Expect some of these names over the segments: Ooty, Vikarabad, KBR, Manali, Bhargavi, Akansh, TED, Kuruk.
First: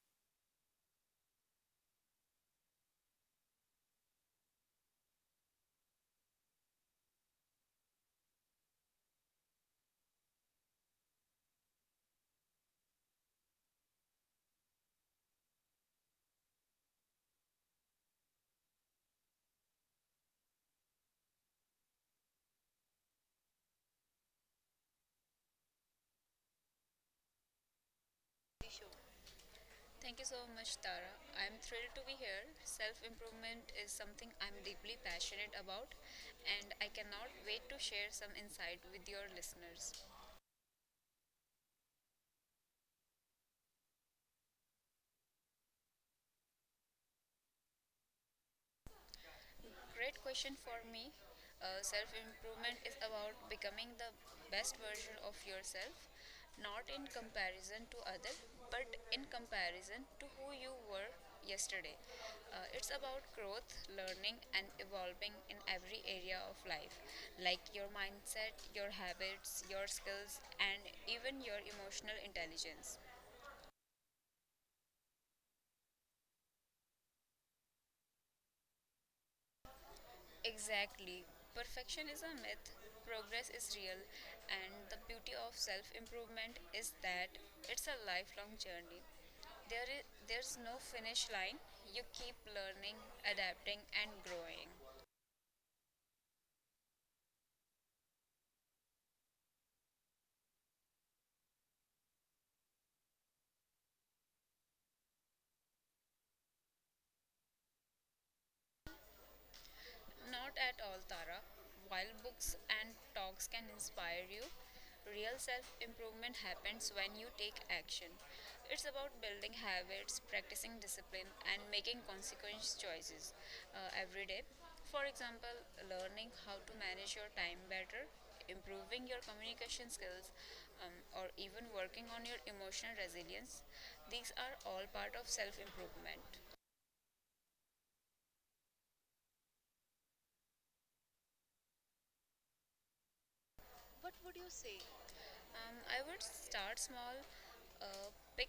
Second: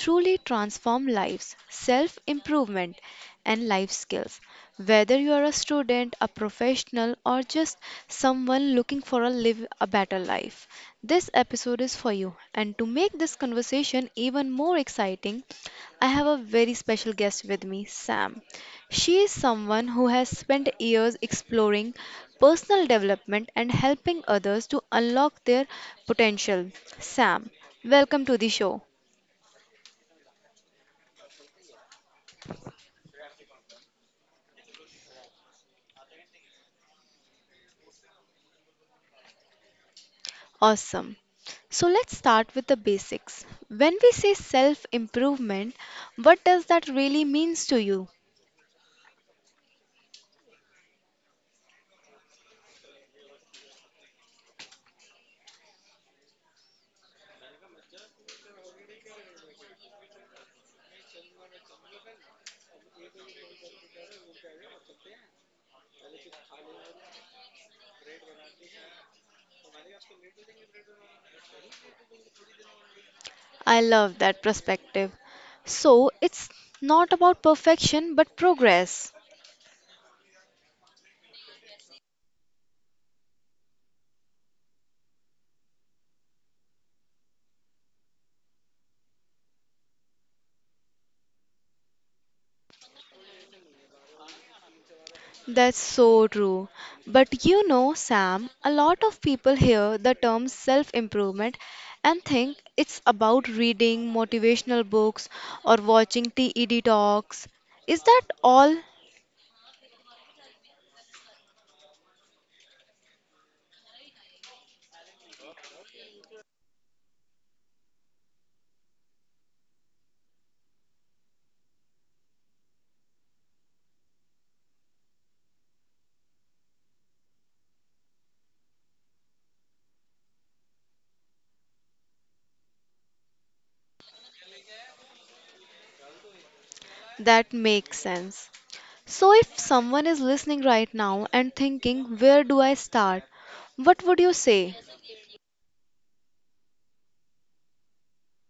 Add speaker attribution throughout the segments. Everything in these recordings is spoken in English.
Speaker 1: truly transform lives, self improvement and life skills. Whether you are a student, a professional, or just someone looking for live a better life, this episode is for you. And to make this conversation even more exciting, I have a very special guest with me, Sam. She is someone who has spent years exploring personal development and helping others to unlock their potential. Sam, welcome to the show.
Speaker 2: Thank you so much, Tara. I'm thrilled to be here. Self improvement is something I'm deeply passionate about, and I cannot wait to share some insight with your listeners.
Speaker 1: Awesome. So let's start with the basics. When we say self improvement, what does that really means to you?
Speaker 2: Great question for me. Self improvement is about becoming the best version of yourself, not in comparison to other, but in comparison to who you were yesterday. It's about growth, learning, and evolving in every area of life, like your mindset, your habits, your skills, and even your emotional intelligence.
Speaker 1: I love that perspective. So it's not about perfection but progress.
Speaker 2: Exactly. Perfection is a myth, progress is real, and the beauty of self improvement is that it's a lifelong journey. There's no finish line, you keep learning, adapting, and growing.
Speaker 1: That's so true. But you know, Sam, a lot of people hear the term self improvement and think it's about reading motivational books or watching TED talks. Is that all
Speaker 2: Not at all, Tara. While books and talks can inspire you, real self improvement happens when you take action. It's about building habits, practicing discipline, and making consequence choices every day. For example, learning how to manage your time better, improving your communication skills, or even working on your emotional resilience. These are all part of self improvement.
Speaker 1: that makes sense? So, if someone is listening right now and thinking, where do I start? What
Speaker 2: What
Speaker 1: would you
Speaker 2: would you say
Speaker 1: say?
Speaker 2: I would start small. Pick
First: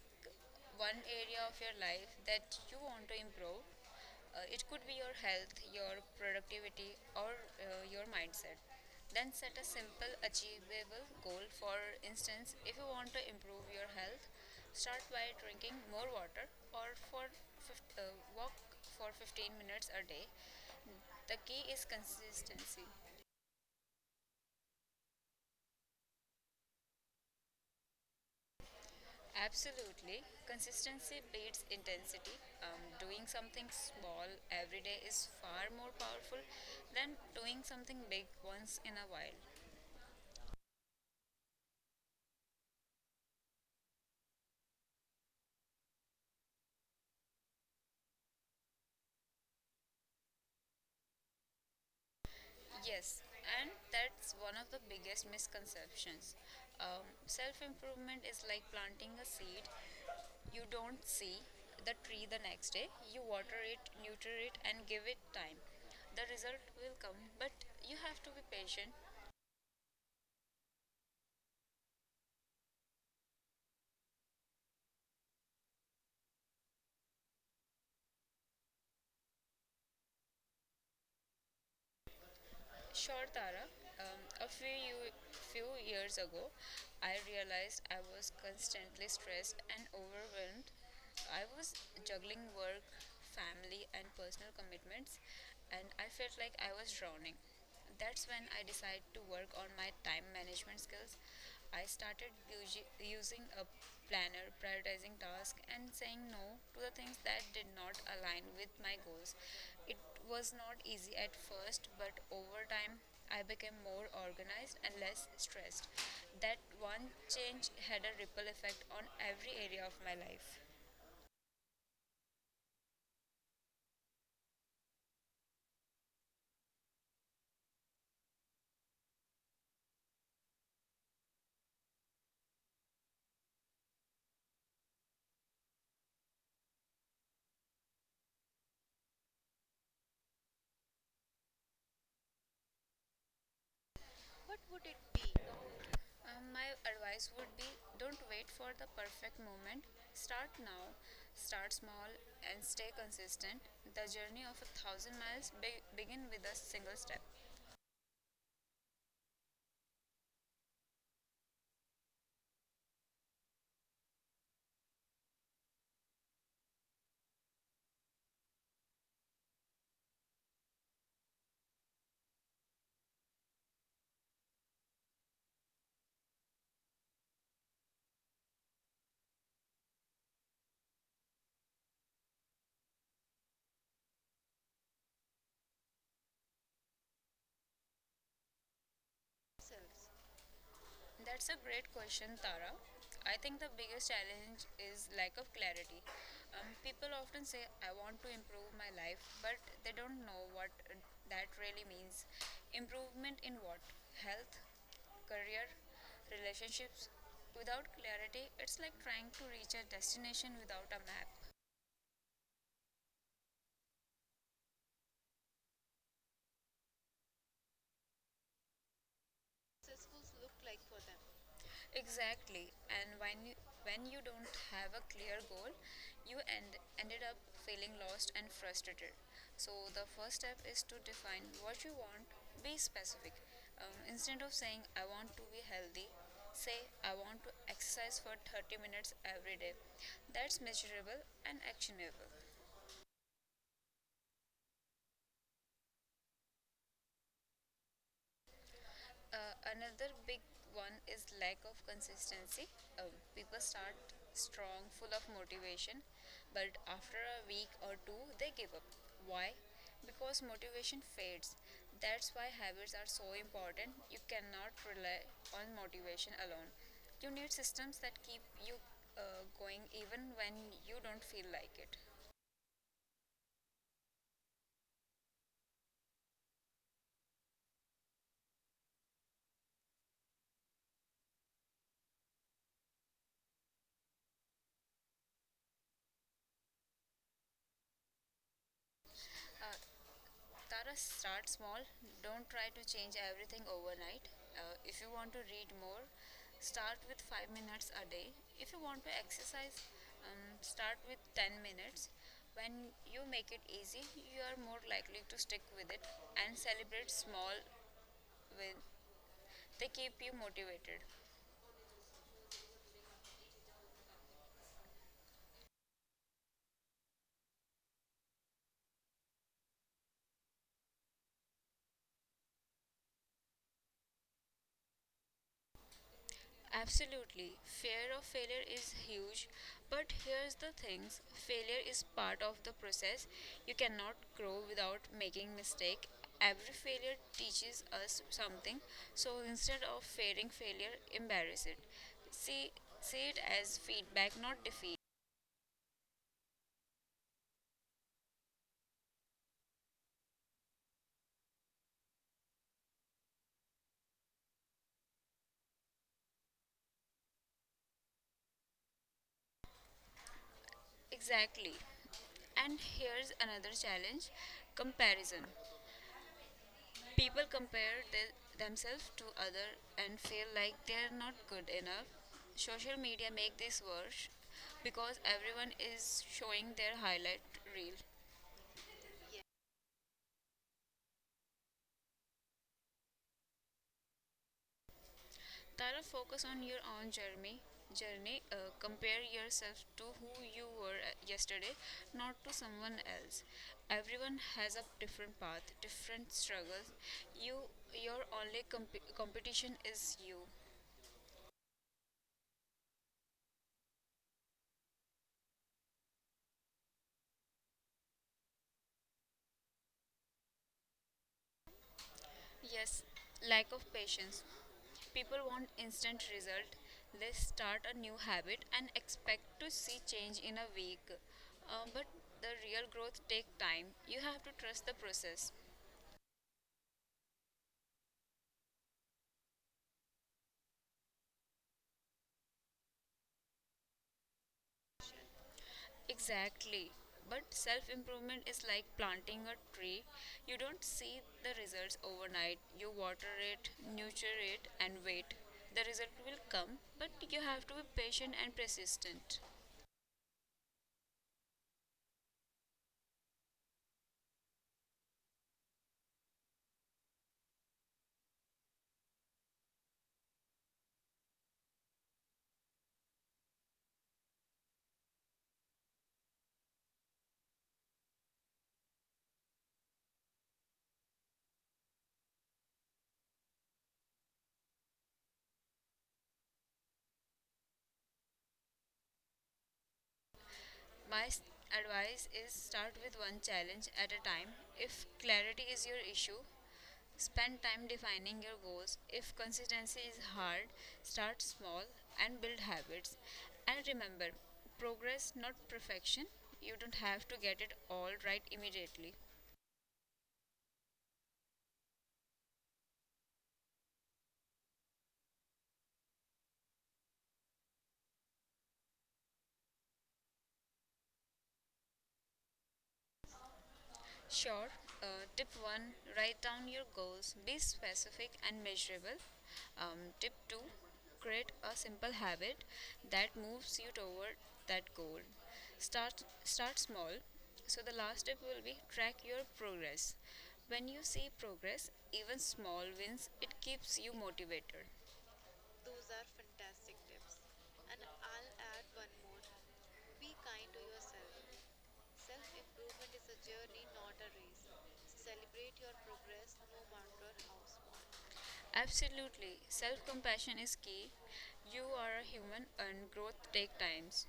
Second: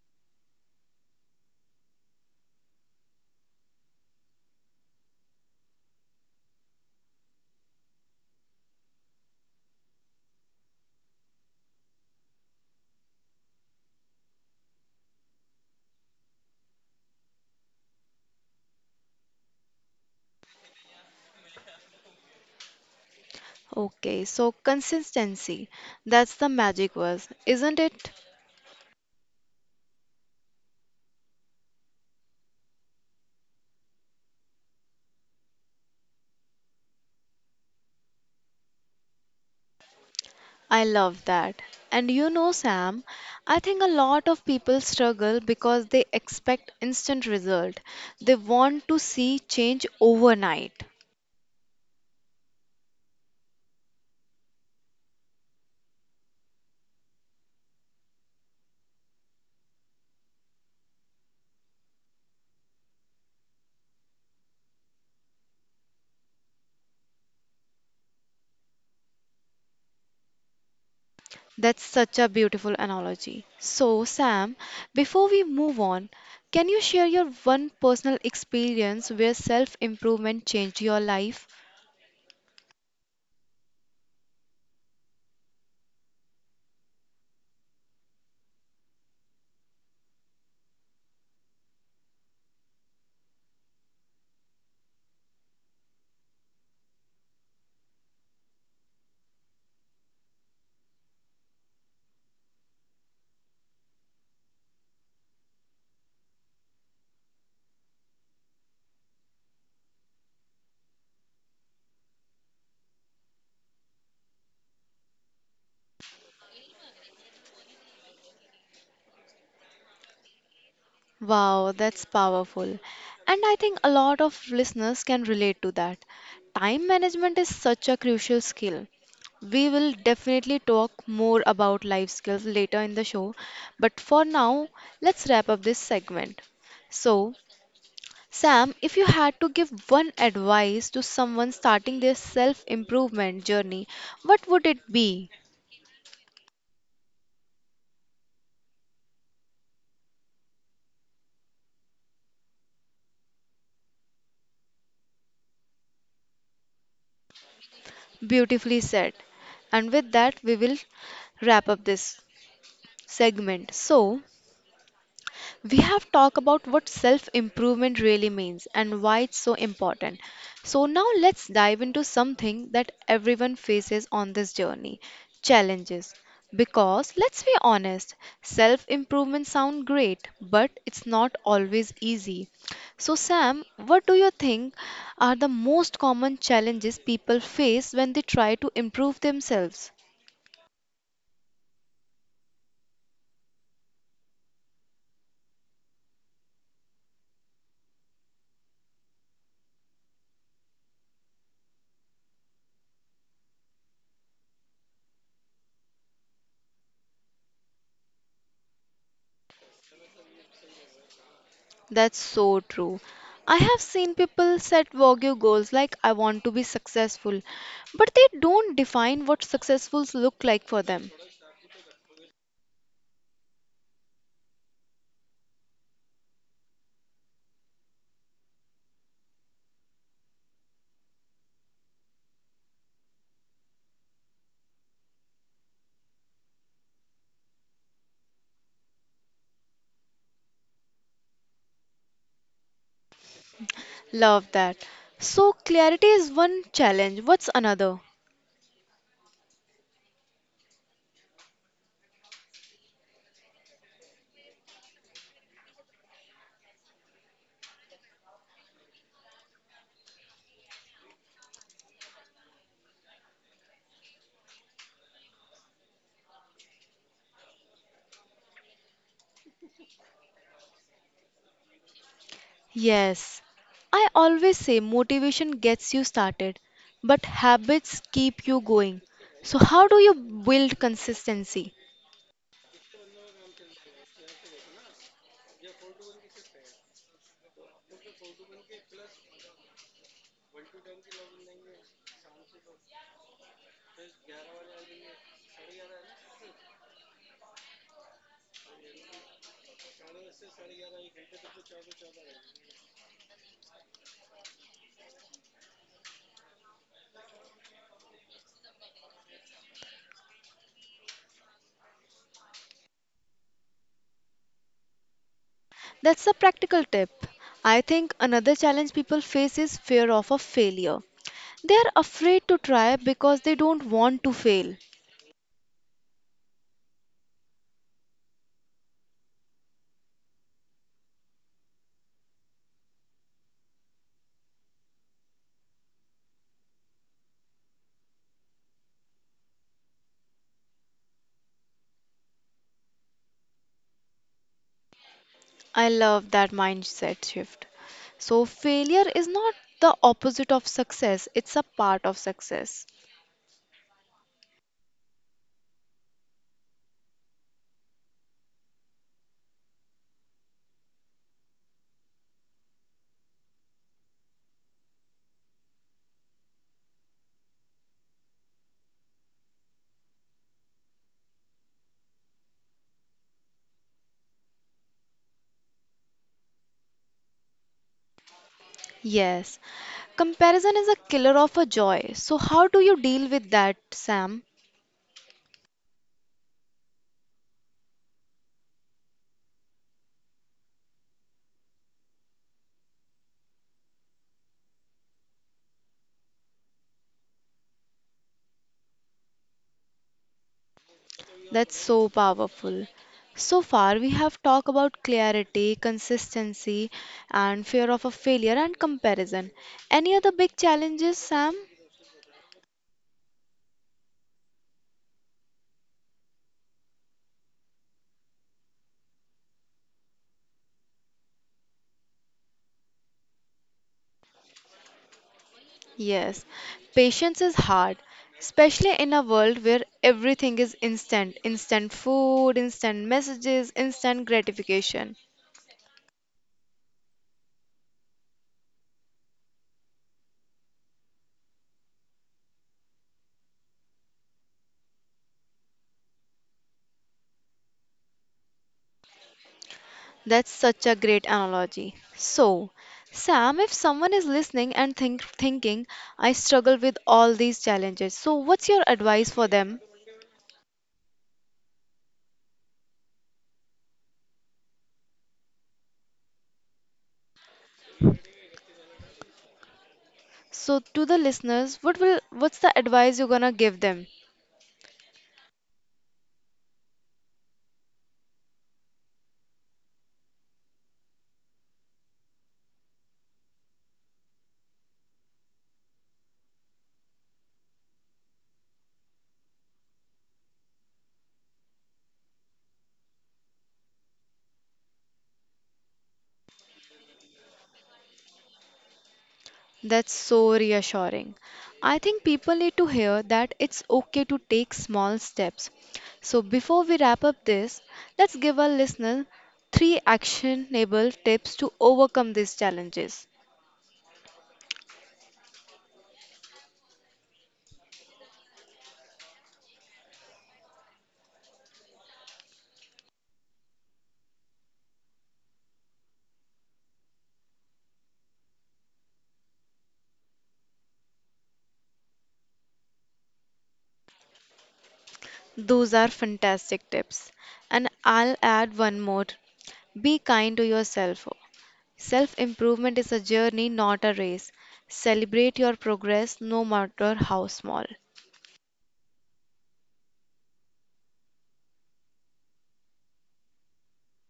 Speaker 2: one area of your life that you want to improve. It could be your health, your productivity, or your mindset. Then set a simple, achievable goal. For instance, if you want to improve your health, start by drinking more water or walk for 15 minutes a day. The key is consistency.
Speaker 1: Okay, so consistency, that's the magic word, isn't it?
Speaker 2: Absolutely. Consistency beats intensity. Doing something small every day is far more powerful than doing something big once in a while.
Speaker 1: I love that. And you know, Sam, I think a lot of people struggle because they expect instant result. They want to see change overnight.
Speaker 2: Yes, and that's one of the biggest misconceptions. Self improvement is like planting a seed. You don't see the tree the next day, you water it, nurture it, and give it time. The result will come, but you have to be patient.
Speaker 1: That's such a beautiful analogy. So, Sam, before we move on, can you share your one personal experience where self-improvement changed your life?
Speaker 2: Sure, Tara. A few years ago, I realized I was constantly stressed and overwhelmed. I was juggling work, family, and personal commitments, and I felt like I was drowning. That's when I decided to work on my time management skills. I using a planner, prioritizing tasks, and saying no to the things that did not align with my goals. It was not easy at first, but over time, I became more organized and less stressed. That one change had a ripple effect on every area of my life.
Speaker 1: Wow, that's powerful. And I think a lot of listeners can relate to that. Time management is such a crucial skill. We will definitely talk more about life skills later in the show, but for now, let's wrap up this segment. So, Sam, if you had to give one advice to someone starting their self improvement journey, what
Speaker 2: What
Speaker 1: would
Speaker 2: would
Speaker 1: it
Speaker 2: it
Speaker 1: be?
Speaker 2: be? My advice would be, don't wait for the perfect moment. Start now, start small, and stay consistent. The journey of a thousand miles begin with a single step.
Speaker 1: Beautifully said. And with that, we will wrap up this segment. So, we have talked about what self improvement really means and why it's so important. So, now let's dive into something that everyone faces on this journey, challenges. Because let's be honest, self improvement sounds great, but it's not always easy. So, Sam, what do you think are the most common challenges people face when they try to improve themselves?
Speaker 2: Themselves. That's a great question, Tara. I think the biggest challenge is lack of clarity. People often say, I want to improve my life, but they don't know what that really means. Improvement in what? Health, career, relationships? Without clarity, it's like trying to reach a destination without a map.
Speaker 1: That's so true. I have seen people set vague goals like I want to be successful, but they don't define what successfuls
Speaker 2: Successfuls
Speaker 1: look
Speaker 2: look
Speaker 1: like
Speaker 2: like
Speaker 1: for
Speaker 2: for
Speaker 1: them.
Speaker 2: them? Exactly. And when you don't have a clear goal, you ended up feeling lost and frustrated. So the first step is to define what you want, be specific. Instead of saying I want to be healthy, say I want to exercise for 30 minutes every day. That's measurable and actionable.
Speaker 1: Love that. So clarity is one challenge. What's another?
Speaker 2: Another big one is lack of consistency. People start strong, full of motivation, but after a week or two, they give up. Why? Because motivation fades. That's why habits are so important. You cannot rely on motivation alone. You need systems that keep you going even when you don't feel like it.
Speaker 1: Yes. I always say motivation gets you started, but habits keep you going. So how do you build consistency?
Speaker 2: Tara, start small. Don't try to change everything overnight. If you want to read more, start with 5 minutes a day. If you want to exercise, start with 10 minutes. When you make it easy, you are more likely to stick with it and celebrate small wins. They keep you motivated.
Speaker 1: That's a practical tip. I think another challenge people face is fear of a failure. They are afraid to try because they don't want to fail.
Speaker 2: Absolutely. Fear of failure is huge, but here's the things, failure is part of the process. You cannot grow without making mistake. Every failure teaches us something, so instead of fearing failure, embrace it. See see it as feedback, not defeat.
Speaker 1: I love that mindset shift. So, failure is not the opposite of success, it's a part of success.
Speaker 2: Exactly. And here's another challenge, comparison. People compare themselves to other and feel like they're not good enough. Social media make this worse because everyone is showing their highlight reel.
Speaker 1: Yes, comparison is a killer of a joy. So, how do you deal with that, Sam?
Speaker 2: Tara, focus on your own journey. Compare yourself to who you were yesterday, not to someone else. Everyone has a different path, different struggles. You, your only competition is you.
Speaker 1: That's so powerful. So far, we have talked about clarity, consistency, and fear of a failure and comparison. Any other big challenges, Sam?
Speaker 2: Yes, lack of patience. People want instant result. They start a new habit and expect to see change in a week. But the real growth take time. You have to trust the process.
Speaker 1: Yes, patience is hard, especially in a world where everything is instant, instant food, instant messages, instant gratification.
Speaker 2: Exactly. But self improvement is like planting a tree. You don't see the results overnight. You water it, nurture it, and wait. The result will come, but you have to be patient and persistent.
Speaker 1: That's such a great analogy. So, Sam, if someone is listening and thinking, I struggle with all these challenges, so what's your advice for them? So to the listeners, what will what's the advice you're gonna give them?
Speaker 2: My advice is start with one challenge at a time. If clarity is your issue, spend time defining your goals. If consistency is hard, start small and build habits. And remember, progress not perfection. You don't have to get it all right immediately.
Speaker 1: That's so reassuring. I think people need to hear that it's okay to take small steps. So before we wrap up this, let's give our listeners three actionable tips to overcome these challenges.
Speaker 2: Sure. Tip 1, write down your goals, be specific and measurable. Tip 2, create a simple habit that moves you toward that goal. Start small. So, the last tip will be, track your progress. When you see progress, even small wins, it keeps you motivated.
Speaker 1: Those are
Speaker 2: Those are
Speaker 1: fantastic
Speaker 2: fantastic
Speaker 1: tips.
Speaker 2: tips.
Speaker 1: And
Speaker 2: And
Speaker 1: I'll
Speaker 2: I'll
Speaker 1: add
Speaker 2: add
Speaker 1: one
Speaker 2: one
Speaker 1: more.
Speaker 2: more.
Speaker 1: Be
Speaker 2: Be
Speaker 1: kind to
Speaker 2: kind to
Speaker 1: yourself.
Speaker 2: yourself.
Speaker 1: Self
Speaker 2: Self
Speaker 1: improvement
Speaker 2: improvement
Speaker 1: is a
Speaker 2: is a
Speaker 1: journey,
Speaker 2: journey,
Speaker 1: not a
Speaker 2: not a
Speaker 1: race.
Speaker 2: race.
Speaker 1: Celebrate
Speaker 2: Celebrate
Speaker 1: your
Speaker 2: your
Speaker 1: progress
Speaker 2: progress
Speaker 1: no
Speaker 2: no
Speaker 1: matter
Speaker 2: matter
Speaker 1: how
Speaker 2: how
Speaker 1: small.
Speaker 2: small. Absolutely. Self compassion is key. You are a human and growth takes times.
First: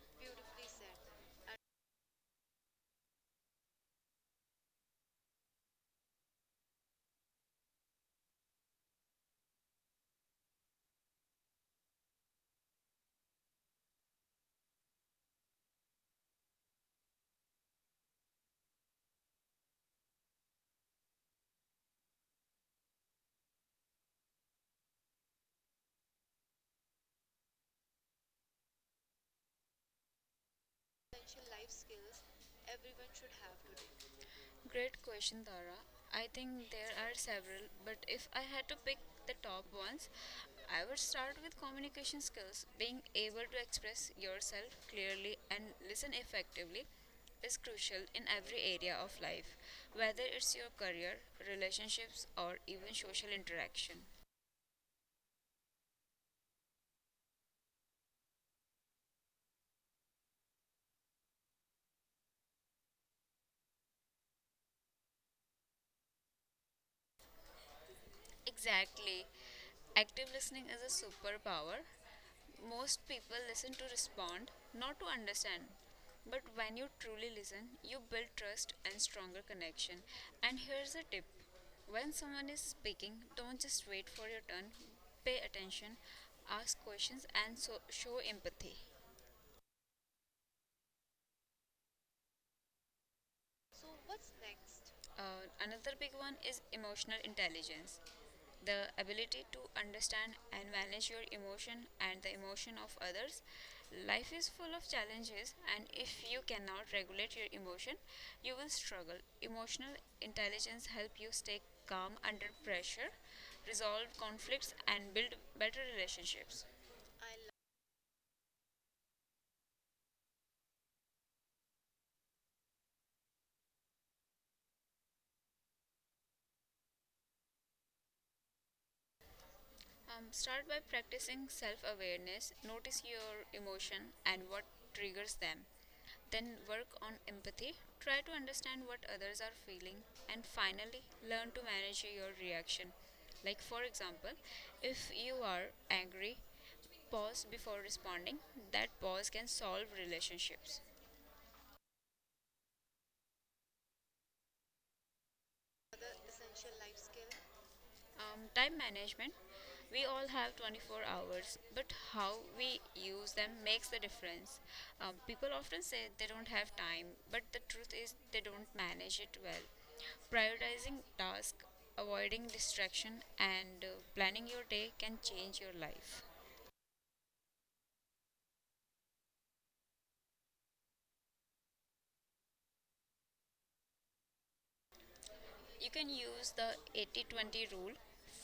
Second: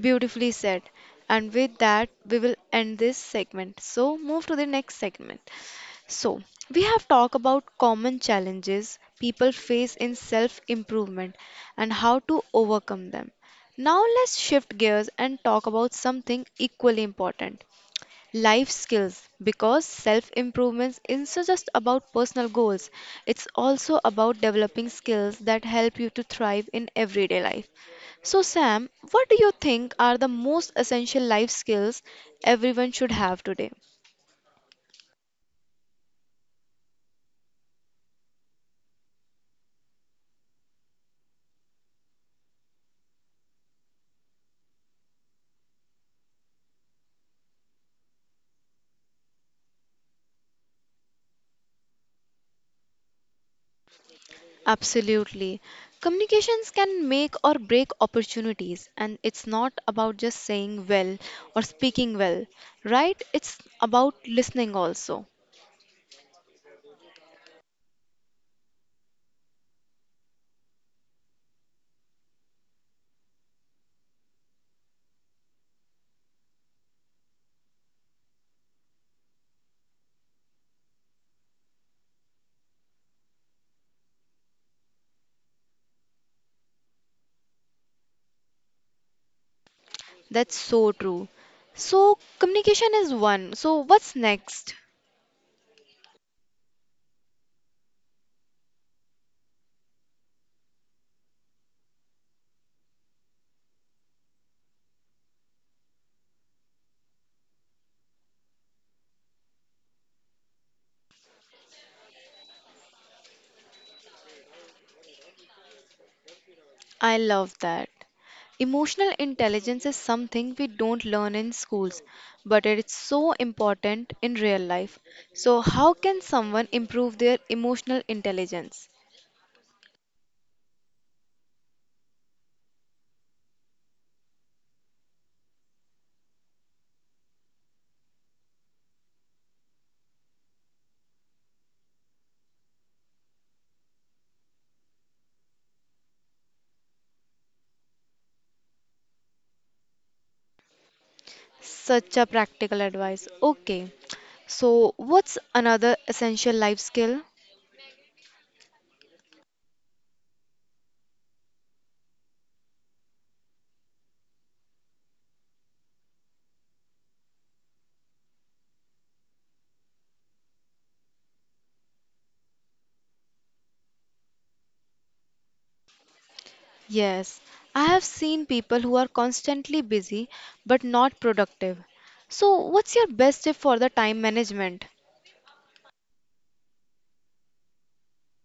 Speaker 1: Beautifully
Speaker 2: Beautifully
Speaker 1: said.
Speaker 2: said.
Speaker 1: And with that, we will end this segment. So, move to the next segment. So, we have talked about common challenges people face in self improvement and how to overcome them. Now, let's shift gears and talk about something equally important, life skills, because self improvements isn't so just about personal goals, it's also about developing skills that help you to thrive in everyday life. So Sam, what do you think are the most essential
Speaker 2: Essential
Speaker 1: life
Speaker 2: life
Speaker 1: skills
Speaker 2: skills
Speaker 1: everyone
Speaker 2: everyone
Speaker 1: should
Speaker 2: should
Speaker 1: have
Speaker 2: have
Speaker 1: today?
Speaker 2: today. Great question, Dara. I think there are several, but if I had to pick the top ones, I would start with communication skills. Being able to express yourself clearly and listen effectively is crucial in every area of life, whether it's your career, relationships, or even social interaction.
Speaker 1: Absolutely. Communications can make or break opportunities, and it's not about just saying well or speaking well, right? It's about listening also.
Speaker 2: Exactly. Active listening is a superpower. Most people listen to respond, not to understand. But when you truly listen, you build trust and stronger connection. And here's a tip, when someone is speaking, don't just wait for your turn, pay attention, ask questions, and show empathy.
Speaker 1: That's so true. So, communication is one. So,
Speaker 2: So,
Speaker 1: what's
Speaker 2: what's
Speaker 1: next?
Speaker 2: next? Another big one is emotional intelligence, the ability to understand and manage your emotion and the emotion of others. Life is full of challenges and if you cannot regulate your emotion you will struggle. Emotional intelligence help you stay calm under pressure, resolve conflicts and build better relationships.
Speaker 1: I
Speaker 2: I
Speaker 1: love that. Emotional intelligence is something we don't learn in schools, but it's so important in real life. So, how can someone improve their emotional intelligence?
Speaker 2: Start by practicing self awareness. Notice your emotion and what triggers them. Then work on empathy. Try to understand what others are feeling. And finally, learn to manage your reaction. Like, for example, if you are angry, pause before responding. That pause can solve relationships.
Speaker 1: Such a practical advice. Okay. So, what's another
Speaker 2: Other
Speaker 1: essential
Speaker 2: essential
Speaker 1: life
Speaker 2: life
Speaker 1: skill?
Speaker 2: skill Time management. We all have 24 hours, but how we use them makes the difference. People often say they don't have time, but the truth is they don't manage it well. Prioritizing tasks, avoiding distraction, and planning your day can change your life.
Speaker 1: Yes, I have seen people who are constantly busy but not productive. So, what's your best tip for the time management?
Speaker 2: You can use the 80 20 rule.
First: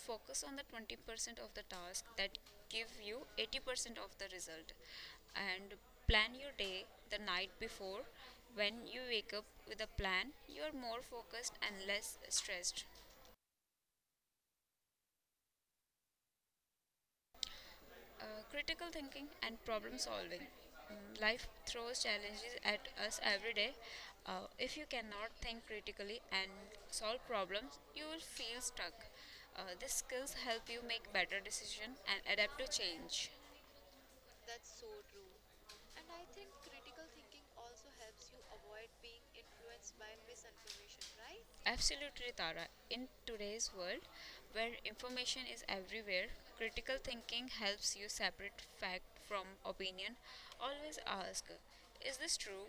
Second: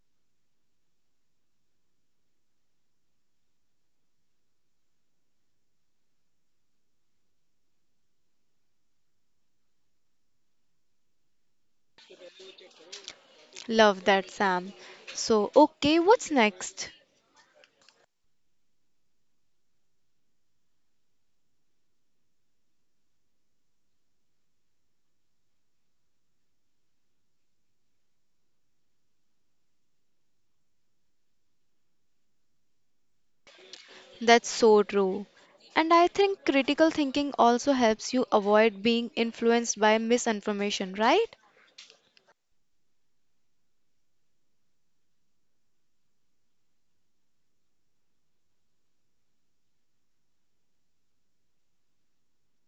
Speaker 2: Focus on the 20% of the task that give you 80% of the result and plan your day the night before. When you wake up with a plan, you are more focused and less stressed.
Speaker 1: Love that, Sam. So, okay, what's next?
Speaker 2: Uh, Critical thinking and problem solving. Life throws challenges at us every day. If you cannot think critically and solve problems, you will feel stuck. These skills help you make better decisions and adapt to change.
Speaker 1: That's
Speaker 2: That's
Speaker 1: so
Speaker 2: so
Speaker 1: true.
Speaker 2: true.
Speaker 1: And
Speaker 2: And
Speaker 1: I
Speaker 2: I
Speaker 1: think
Speaker 2: think
Speaker 1: critical
Speaker 2: critical
Speaker 1: thinking
Speaker 2: thinking
Speaker 1: also
Speaker 2: also
Speaker 1: helps you
Speaker 2: helps you
Speaker 1: avoid
Speaker 2: avoid
Speaker 1: being
Speaker 2: being
Speaker 1: influenced
Speaker 2: influenced
Speaker 1: by
Speaker 2: by
Speaker 1: misinformation,
Speaker 2: misinformation,
Speaker 1: right?
Speaker 2: right? Absolutely, Tara. In today's world, where information is everywhere, critical thinking helps you separate fact from opinion. Always ask, is this true?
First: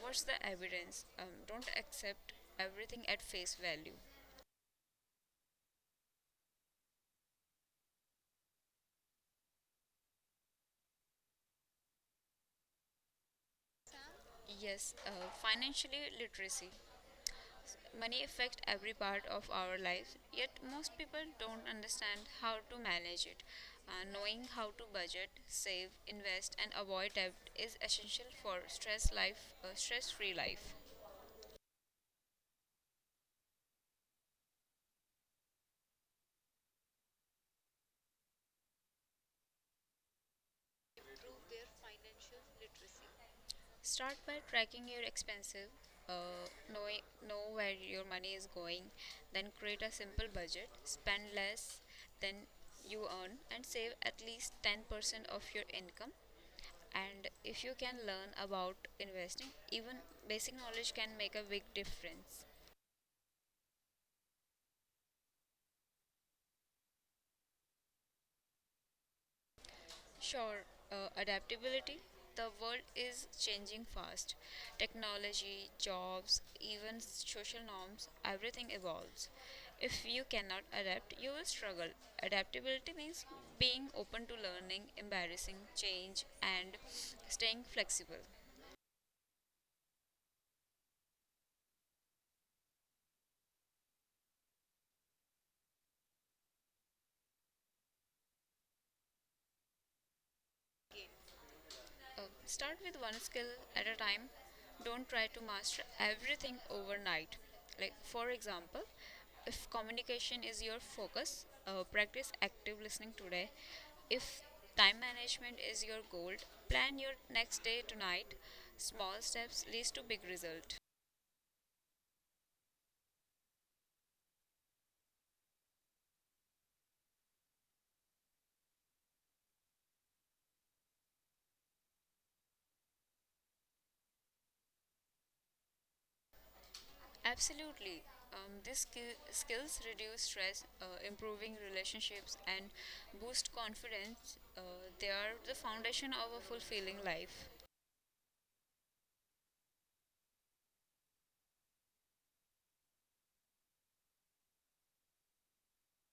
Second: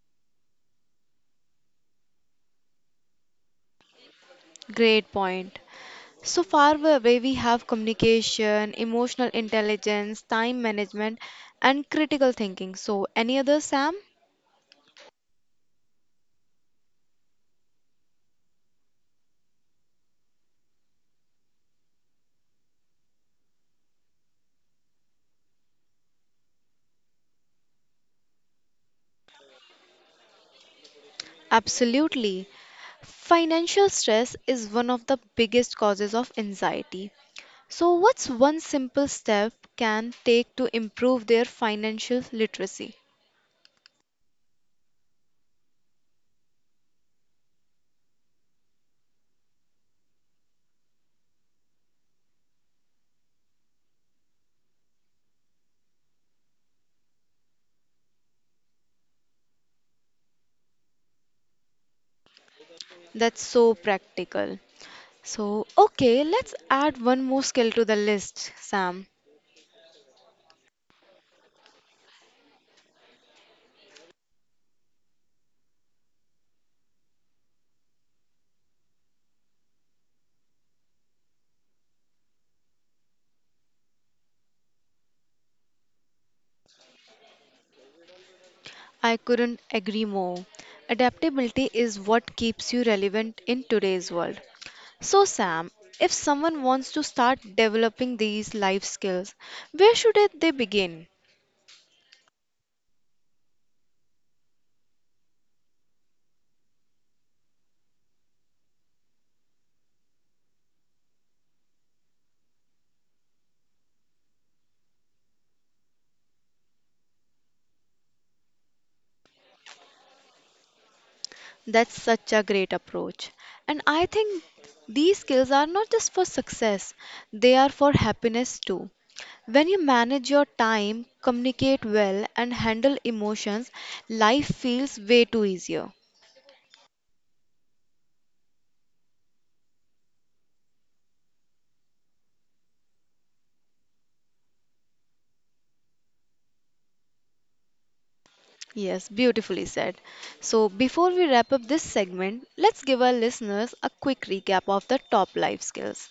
Speaker 2: What's the evidence? Don't accept everything at face value.
Speaker 1: Great point. So far, where we have communication, emotional intelligence, time management, and critical thinking. So, any other, Sam?
Speaker 2: Yes, financially literacy. Money affects every part of our lives, yet most people don't understand how to manage it. Knowing how to budget, save, invest, and avoid debt is essential for stress-free life.
Speaker 1: Absolutely. Financial stress is one of the biggest causes of anxiety. So, what's one simple step can take to improve
Speaker 2: Improve
Speaker 1: their
Speaker 2: their
Speaker 1: financial
Speaker 2: financial
Speaker 1: literacy?
Speaker 2: literacy. Start by tracking your expenses, know where your money is going, then create a simple budget, spend less than you earn, and save at least 10% of your income. And if you can learn about investing, even basic knowledge can make a big difference.
Speaker 1: That's so practical. So, okay, let's add one more skill to the list, Sam.
Speaker 2: Sure, adaptability. The world is changing fast. Technology, jobs, even social norms, everything evolves. If you cannot adapt, you will struggle. Adaptability means being open to learning, embarrassing change, and staying flexible.
Speaker 1: I couldn't agree more. Adaptability is what keeps you relevant in today's world. So, Sam, if someone wants to start developing these life skills, where should they begin?
Speaker 2: Start with one skill at a time. Don't try to master everything overnight. Like, for example, if communication is your focus, practice active listening today. If time management is your goal, plan your next day tonight. Small steps leads to big result.
Speaker 1: That's such a great approach. And I think these skills are not just for success, they are for happiness too. When you manage your time, communicate well, and handle emotions, life feels way too easier.
Speaker 2: Absolutely. These skills reduce stress, improving relationships, and boost confidence. They are the foundation of a fulfilling life.
Speaker 1: Yes, beautifully said. So, before we wrap up this segment, let's give our listeners a quick recap of the top life skills:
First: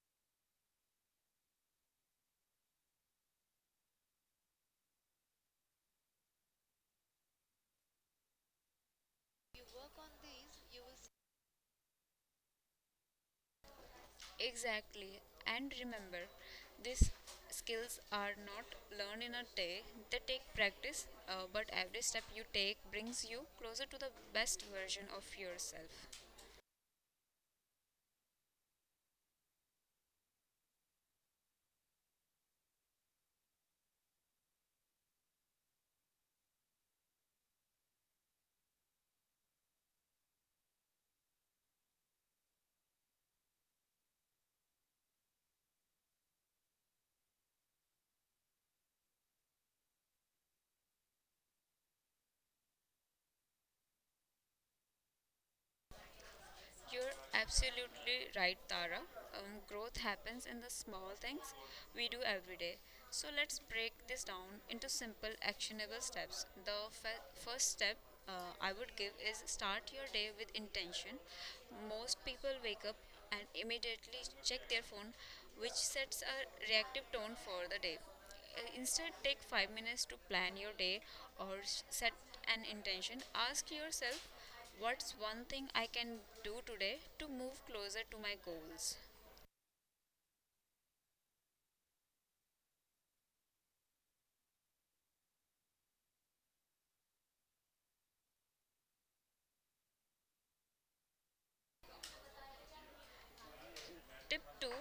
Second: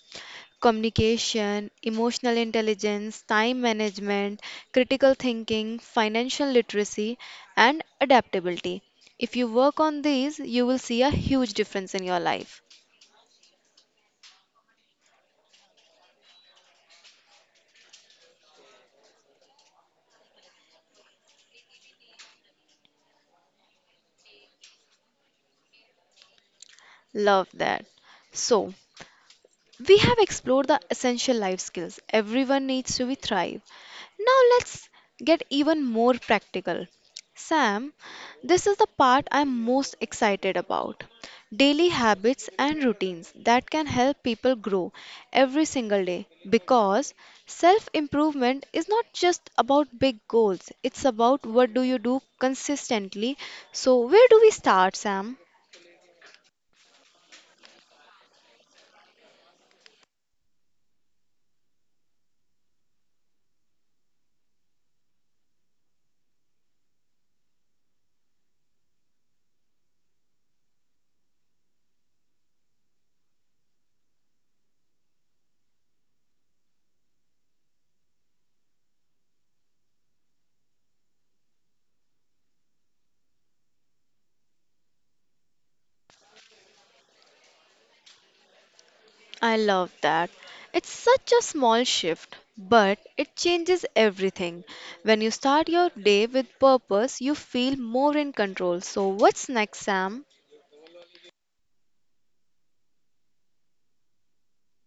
Speaker 1: communication, emotional intelligence, time management, critical thinking, financial literacy, and adaptability. If you work on these, you will see a huge difference in your life.
Speaker 2: Exactly. And remember, these skills are not learned in a day, they take practice, but every step you take brings you closer to the best version of yourself.
Speaker 1: Love that. So, we have explored the essential life skills everyone needs to be thrive. Now let's get even more practical. Sam, this is the part I'm most excited about. Daily habits and routines that can help people grow every single day, because self improvement is not just about big goals, it's about what do you do consistently. So, where do we start, Sam?
Speaker 2: You're absolutely right, Tara. Growth happens in the small things we do every day. So let's break this down into simple, actionable steps. The first step I would give is start your day with intention. Most people wake up and immediately check their phone, which sets a reactive tone for the day. Instead, take 5 minutes to plan your day or set an intention. Ask yourself, what's one thing I can do today to move closer to my goals?
Speaker 1: I love that. It's such a small shift, but it changes everything. When you start your day with purpose, you feel more in control. So, what's next, Sam?
Speaker 2: Tip 2,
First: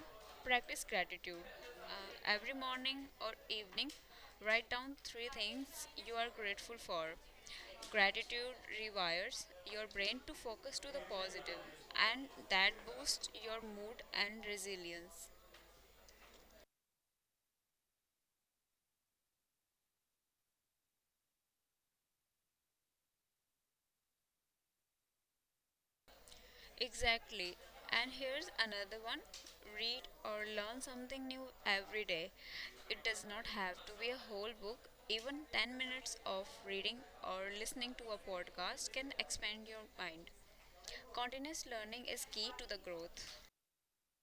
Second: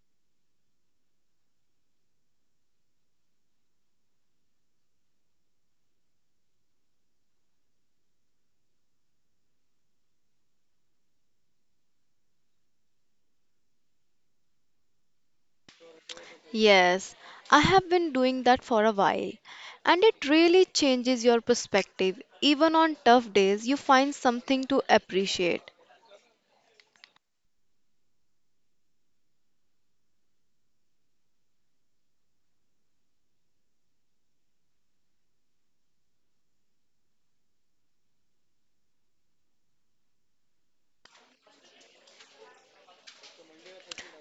Speaker 2: practice gratitude. Every morning or evening, write down three things you are grateful for. Gratitude rewires your brain to focus to the positive, and that boosts your mood and resilience.
Speaker 1: Yes, I have been doing that for a while, and it really changes your perspective. Even on tough days, you find something to appreciate.
Speaker 2: Exactly. And here's another one, read or learn something new every day. It does not have to be a whole book. Even 10 minutes of reading or listening to a podcast can expand your mind. Continuous learning is key to the growth.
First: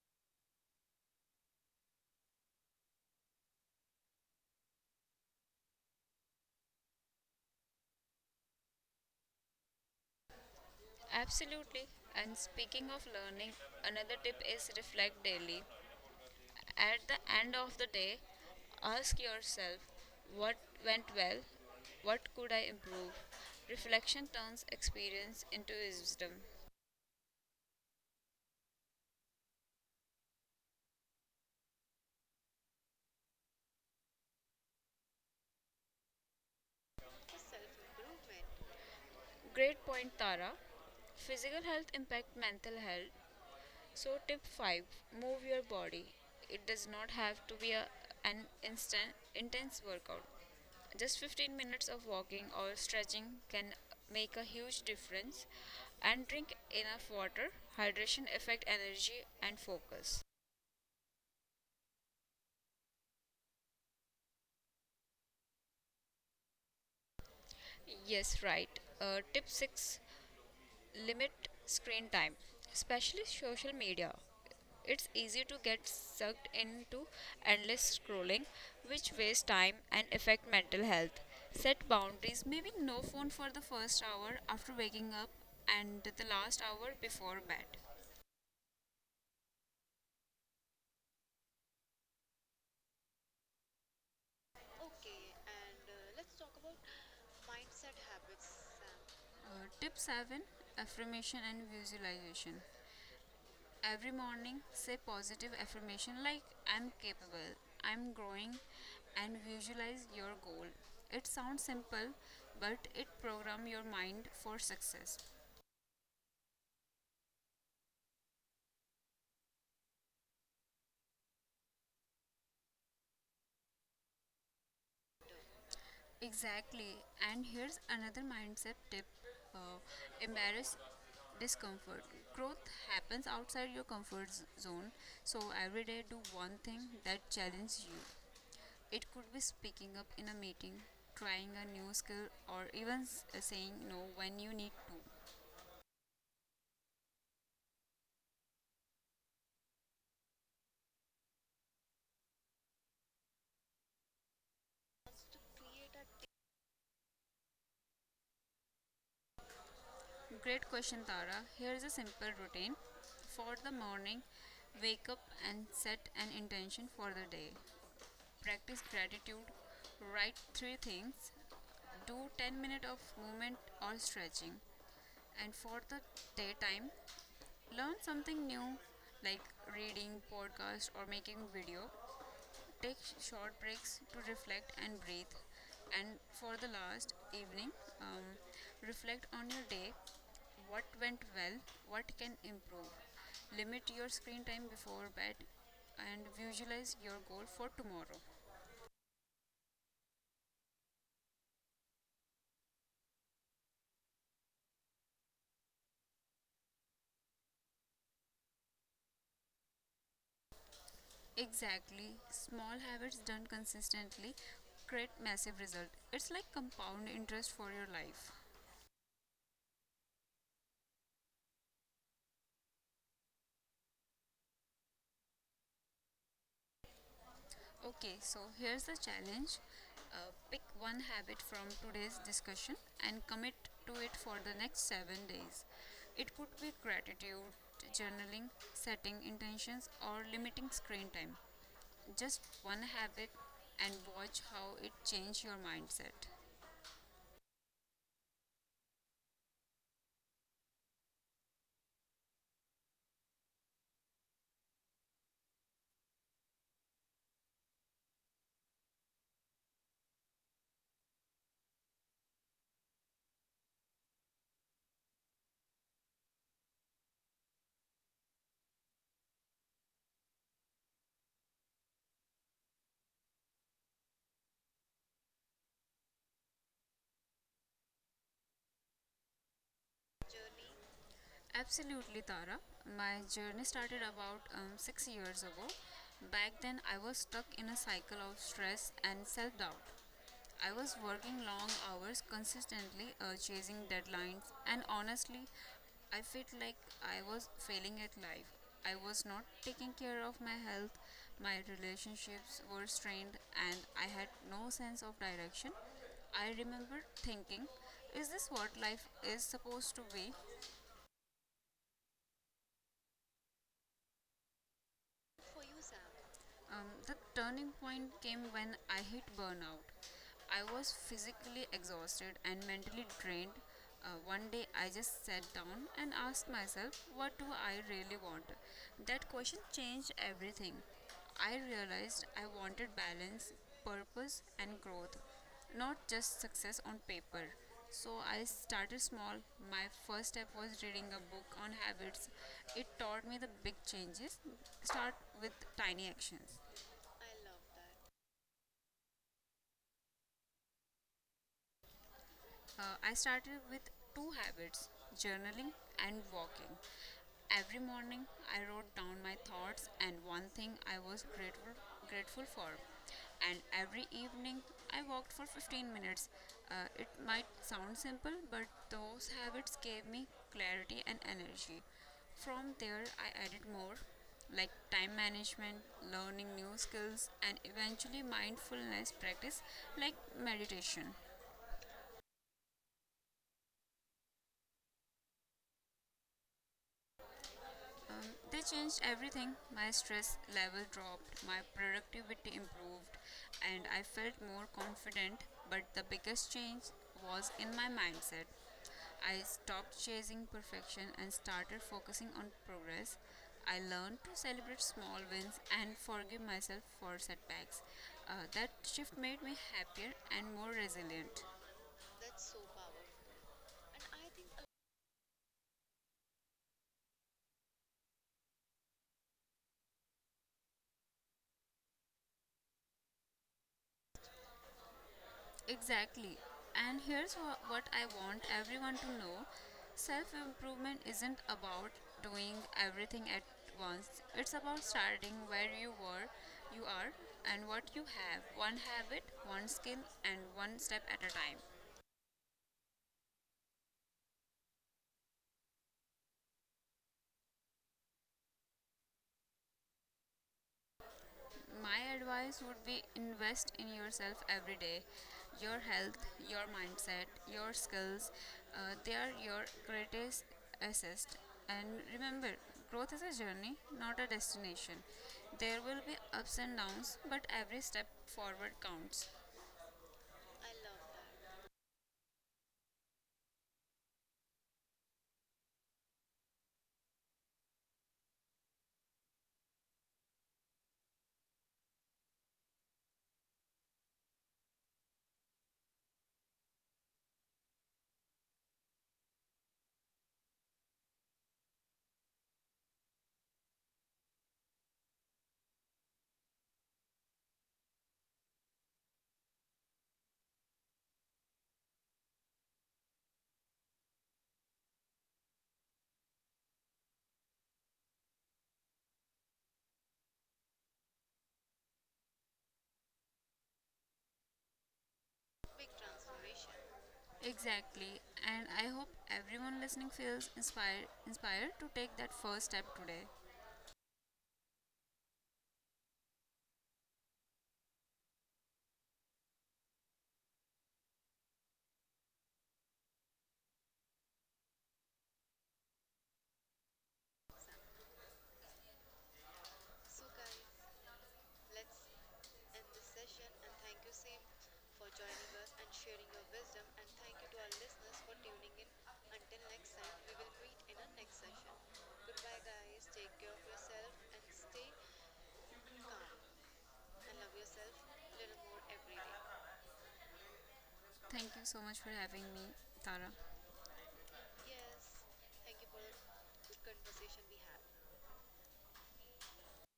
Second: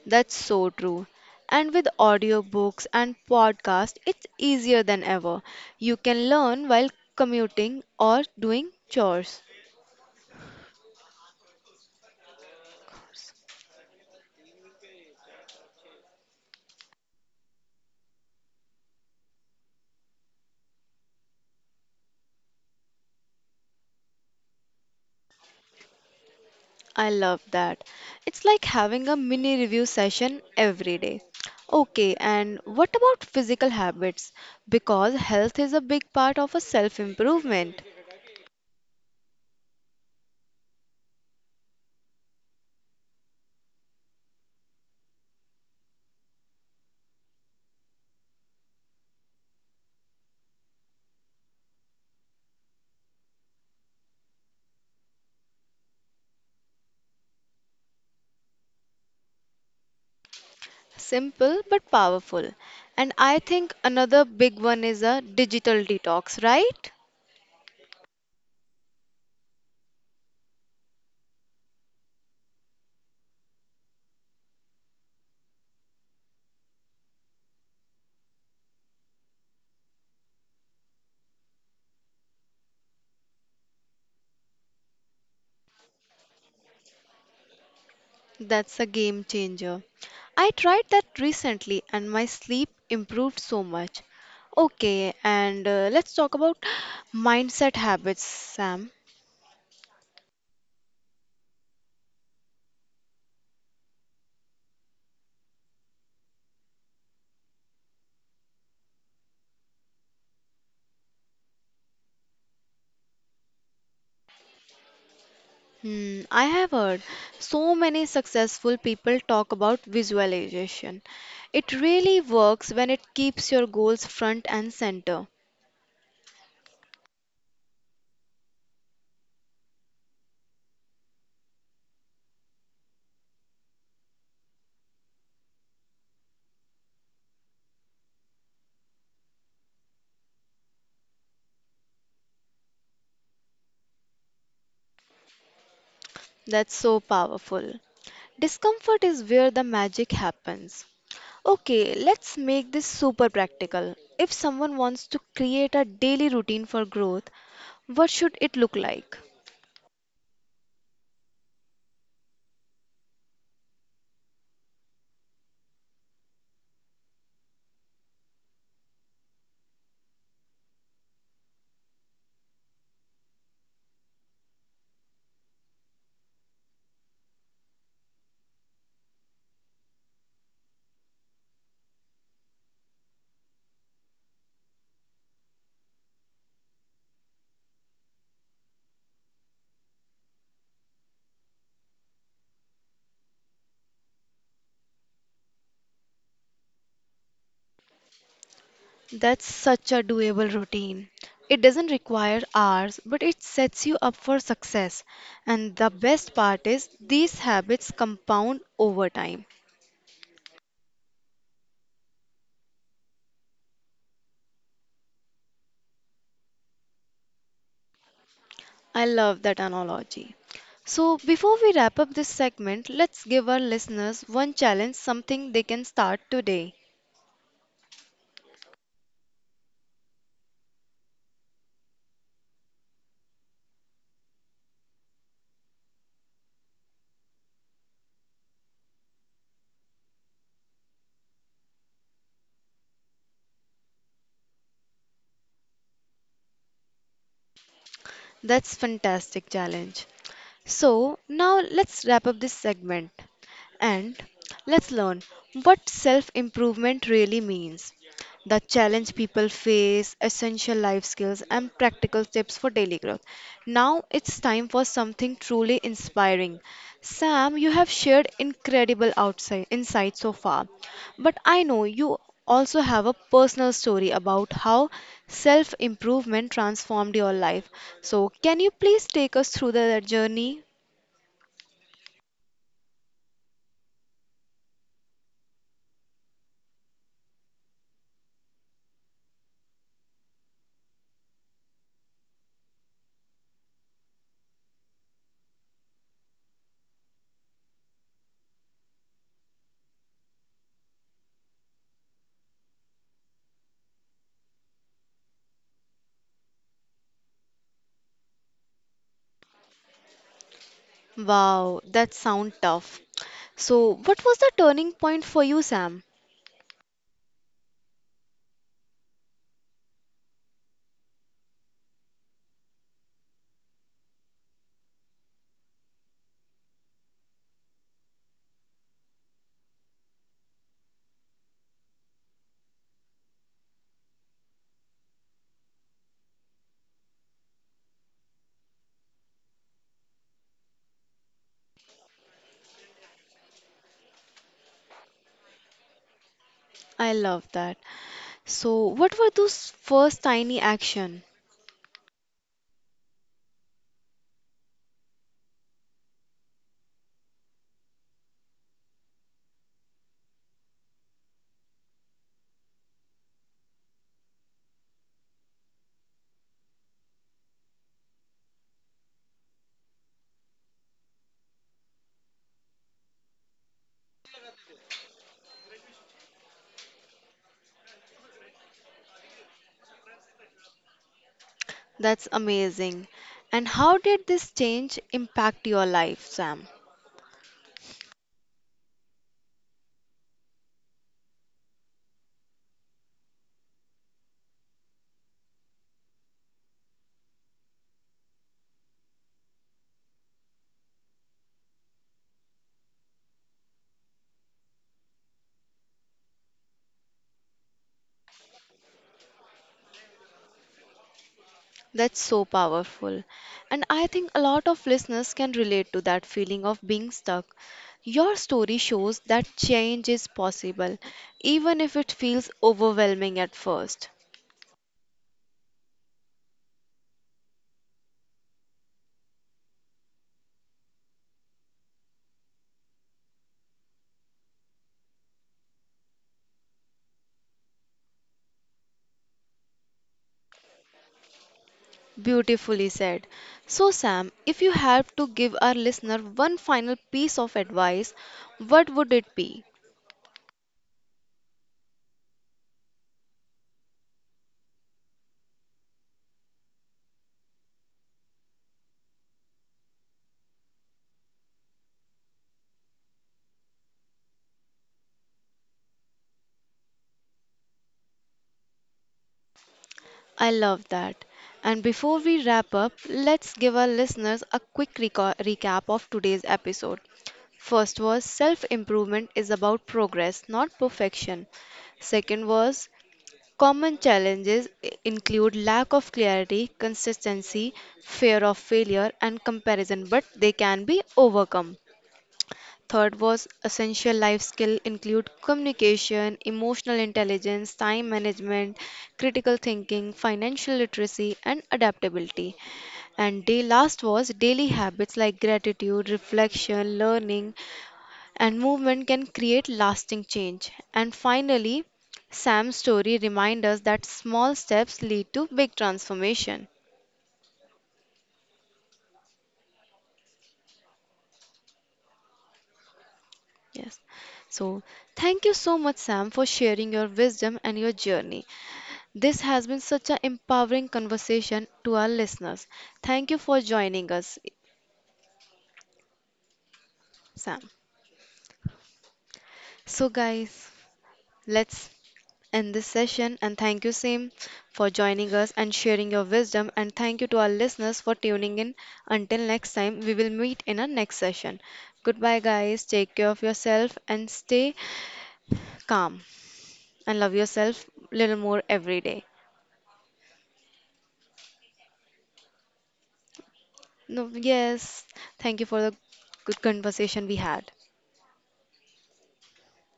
Speaker 1: That's so true. And with audiobooks and podcasts, it's easier than ever. You can learn while commuting or doing chores.
Speaker 2: Absolutely. And speaking of learning, another tip is reflect daily. At the end of the day, ask yourself, what went well, what could I improve? Reflection turns experience into wisdom.
Speaker 1: I love that. It's like having a mini review session every day. Okay, and what about physical habits? Because health is a big part of a self improvement.
Speaker 2: Great point, Tara. Physical health impact mental health, so tip 5, move your body. It does not have to be an instant, intense workout. Just 15 minutes of walking or stretching can make a huge difference. And drink enough water. Hydration affect energy and focus.
Speaker 1: Simple but powerful. And I think another big one is a digital detox, right?
Speaker 2: Yes, right. Tip 6, limit screen time, especially social media. It's easy to get sucked into endless scrolling, which wastes time and affect mental health. Set boundaries, maybe no phone for the first hour after waking up and the last hour before bed.
Speaker 1: That's a game changer. I tried that recently and my sleep improved so much. Okay,
Speaker 2: Okay,
Speaker 1: and
Speaker 2: and
Speaker 1: let's
Speaker 2: let's
Speaker 1: talk
Speaker 2: talk
Speaker 1: about
Speaker 2: about
Speaker 1: mindset
Speaker 2: mindset
Speaker 1: habits,
Speaker 2: habits,
Speaker 1: Sam.
Speaker 2: Sam. Tip 7, affirmation and visualization. Every morning say positive affirmation like, I'm capable, I'm growing, and visualize your goal. It sounds simple, but it program your mind for success.
Speaker 1: Hmm, I have heard so many successful people talk about visualization. It really works when it keeps your goals front and center.
Speaker 2: Exactly. And here's another mindset tip. uh, Embarrass discomfort. Growth happens outside your comfort zone. So every day do one thing that challenges you. It could be speaking up in a meeting, trying a new skill, or even saying no when you need to.
Speaker 1: That's so powerful. Discomfort is where the magic happens. Okay, let's make this super practical. If someone wants to create a daily routine for growth, what should it look like?
Speaker 2: Great question, Tara. Here is a simple routine for the morning. Wake up and set an intention for the day. Practice gratitude. Write three things. Do 10 minutes of movement or stretching. And for the daytime, learn something new like reading, podcast, or making video. Take short breaks to reflect and breathe. And for the last evening, um, reflect on your day, what went well, what can improve. Limit your screen time before bed and visualize your goal for tomorrow.
Speaker 1: That's such a doable routine. It doesn't require hours, but it sets you up for success. And the best part is, these habits compound over time.
Speaker 2: Exactly. Small habits done consistently create massive result. It's like compound interest for your life.
Speaker 1: I love that analogy. So, before we wrap up this segment, let's give our listeners one challenge, something they can start today.
Speaker 2: Okay, so here's the challenge. Pick one habit from today's discussion and commit to it for the next 7 days. It could be gratitude, journaling, setting intentions, or limiting screen time. Just one habit and watch how it changes your mindset.
Speaker 1: That's fantastic challenge. So, now let's wrap up this segment and let's learn what self improvement really means, the challenge people face, essential life skills, and practical tips for daily growth. Now it's time for something truly inspiring. Sam, you have shared incredible outside insights so far, but I know you also have a personal story about how self improvement transformed your life. So, can you please take us through that journey?
Speaker 2: Journey. Absolutely, Tara. My journey started about 6 years ago. Back then, I was stuck in a cycle of stress and self doubt. I was working long hours consistently, chasing deadlines, and honestly, I felt like I was failing at life. I was not taking care of my health, my relationships were strained, and I had no sense of direction. I remember thinking, is this what life is supposed to be?
Speaker 1: Wow, that sounds tough. So, what was the turning point for
Speaker 2: For
Speaker 1: you,
Speaker 2: you, sir.
Speaker 1: Sam?
Speaker 2: The turning point came when I hit burnout. I was physically exhausted and mentally drained. 1 day I just sat down and asked myself, what do I really want? That question changed everything. I realized I wanted balance, purpose, and growth, not just success on paper. So I started small. My first step was reading a book on habits. It taught me the big changes. Start with tiny actions.
Speaker 1: I
Speaker 2: I
Speaker 1: love
Speaker 2: love
Speaker 1: that.
Speaker 2: that.
Speaker 1: So, what were those first tiny action?
Speaker 2: I started with two habits, journaling and walking. Every morning, I wrote down my thoughts and one thing I was grateful for. And every evening, I walked for 15 minutes. It might sound simple, but those habits gave me clarity and energy. From there, I added more like time management, learning new skills, and eventually mindfulness practice like meditation.
Speaker 1: That's amazing. And how did this change impact your life, Sam?
Speaker 2: They changed everything. My stress level dropped, my productivity improved, and I felt more confident. But the biggest change was in my mindset. I stopped chasing perfection and started focusing on progress. I learned to celebrate small wins and forgive myself for setbacks. That shift made me happier and more resilient.
Speaker 1: That's so
Speaker 2: That's so powerful.
Speaker 1: powerful. And
Speaker 2: And
Speaker 1: I
Speaker 2: I
Speaker 1: think a
Speaker 2: think
Speaker 1: lot of listeners can relate to that feeling of being stuck. Your story shows that change is possible, even if it feels overwhelming at first.
Speaker 2: exactly. And here's what I want everyone to know. Self improvement isn't about doing everything at once, it's about starting where you were, you are, and what you have, one habit, one skill, and one step at a time.
Speaker 1: Beautifully said. So, Sam, if you have to give our listener one final piece of advice, what would it be?
Speaker 2: My advice would be invest in yourself every day. Your health, your mindset, your skills, they are your greatest assets. And remember, growth is a journey, not a destination. There will be ups and downs, but every step forward counts.
Speaker 1: I
Speaker 2: I
Speaker 1: love that.
Speaker 2: love that.
Speaker 1: And before we wrap up, let's give our listeners a quick recap of today's episode. First was self improvement is about progress, not perfection. Second was common challenges include lack of clarity, consistency, fear of failure, and comparison, but they can be overcome. Third was essential life skill include communication, emotional intelligence, time management, critical thinking, financial literacy and adaptability. And day last was daily habits like gratitude, reflection, learning and movement can create lasting change. And finally, Sam's story reminds us that small steps lead to big
Speaker 2: Big
Speaker 1: transformation.
Speaker 2: transformation. Exactly. And I hope everyone listening feels inspired to take that first step today.
Speaker 1: Yes. So, thank you so much Sam for sharing your wisdom and your journey. This has been such an empowering conversation to our listeners. Thank you for joining us, Sam. So,
Speaker 2: So, guys,
Speaker 1: guys, let's
Speaker 2: let's
Speaker 1: end
Speaker 2: end
Speaker 1: this
Speaker 2: this
Speaker 1: session
Speaker 2: session
Speaker 1: and
Speaker 2: and
Speaker 1: thank you,
Speaker 2: thank you,
Speaker 1: Sam,
Speaker 2: Seem,
Speaker 1: for
Speaker 2: for
Speaker 1: joining
Speaker 2: joining
Speaker 1: us
Speaker 2: us
Speaker 1: and
Speaker 2: and
Speaker 1: sharing
Speaker 2: sharing
Speaker 1: your
Speaker 2: your
Speaker 1: wisdom.
Speaker 2: wisdom.
Speaker 1: And
Speaker 2: And
Speaker 1: thank you
Speaker 2: thank
Speaker 1: to our
Speaker 2: you to our
Speaker 1: listeners for
Speaker 2: listeners for
Speaker 1: tuning
Speaker 2: tuning
Speaker 1: in.
Speaker 2: in.
Speaker 1: Until
Speaker 2: Until
Speaker 1: next
Speaker 2: next
Speaker 1: time,
Speaker 2: time,
Speaker 1: we
Speaker 2: we
Speaker 1: will
Speaker 2: will
Speaker 1: meet
Speaker 2: meet
Speaker 1: in our
Speaker 2: in our
Speaker 1: next
Speaker 2: next
Speaker 1: session.
Speaker 2: session.
Speaker 1: Goodbye,
Speaker 2: Goodbye,
Speaker 1: guys.
Speaker 2: guys.
Speaker 1: Take
Speaker 2: Take
Speaker 1: care of
Speaker 2: care of
Speaker 1: yourself
Speaker 2: yourself
Speaker 1: and
Speaker 2: and
Speaker 1: stay
Speaker 2: stay calm
Speaker 1: calm and
Speaker 2: and
Speaker 1: love
Speaker 2: love
Speaker 1: yourself
Speaker 2: yourself
Speaker 1: a
Speaker 2: a
Speaker 1: little
Speaker 2: little
Speaker 1: more
Speaker 2: more
Speaker 1: every
Speaker 2: every
Speaker 1: day.
Speaker 2: day. Thank you so much for having me, Tara.
Speaker 1: No, yes,
Speaker 2: Yes,
Speaker 1: thank you
Speaker 2: thank
Speaker 1: for
Speaker 2: you
Speaker 1: the
Speaker 2: for
Speaker 1: good
Speaker 2: the good
Speaker 1: conversation we
Speaker 2: conversation we
Speaker 1: had.
Speaker 2: had.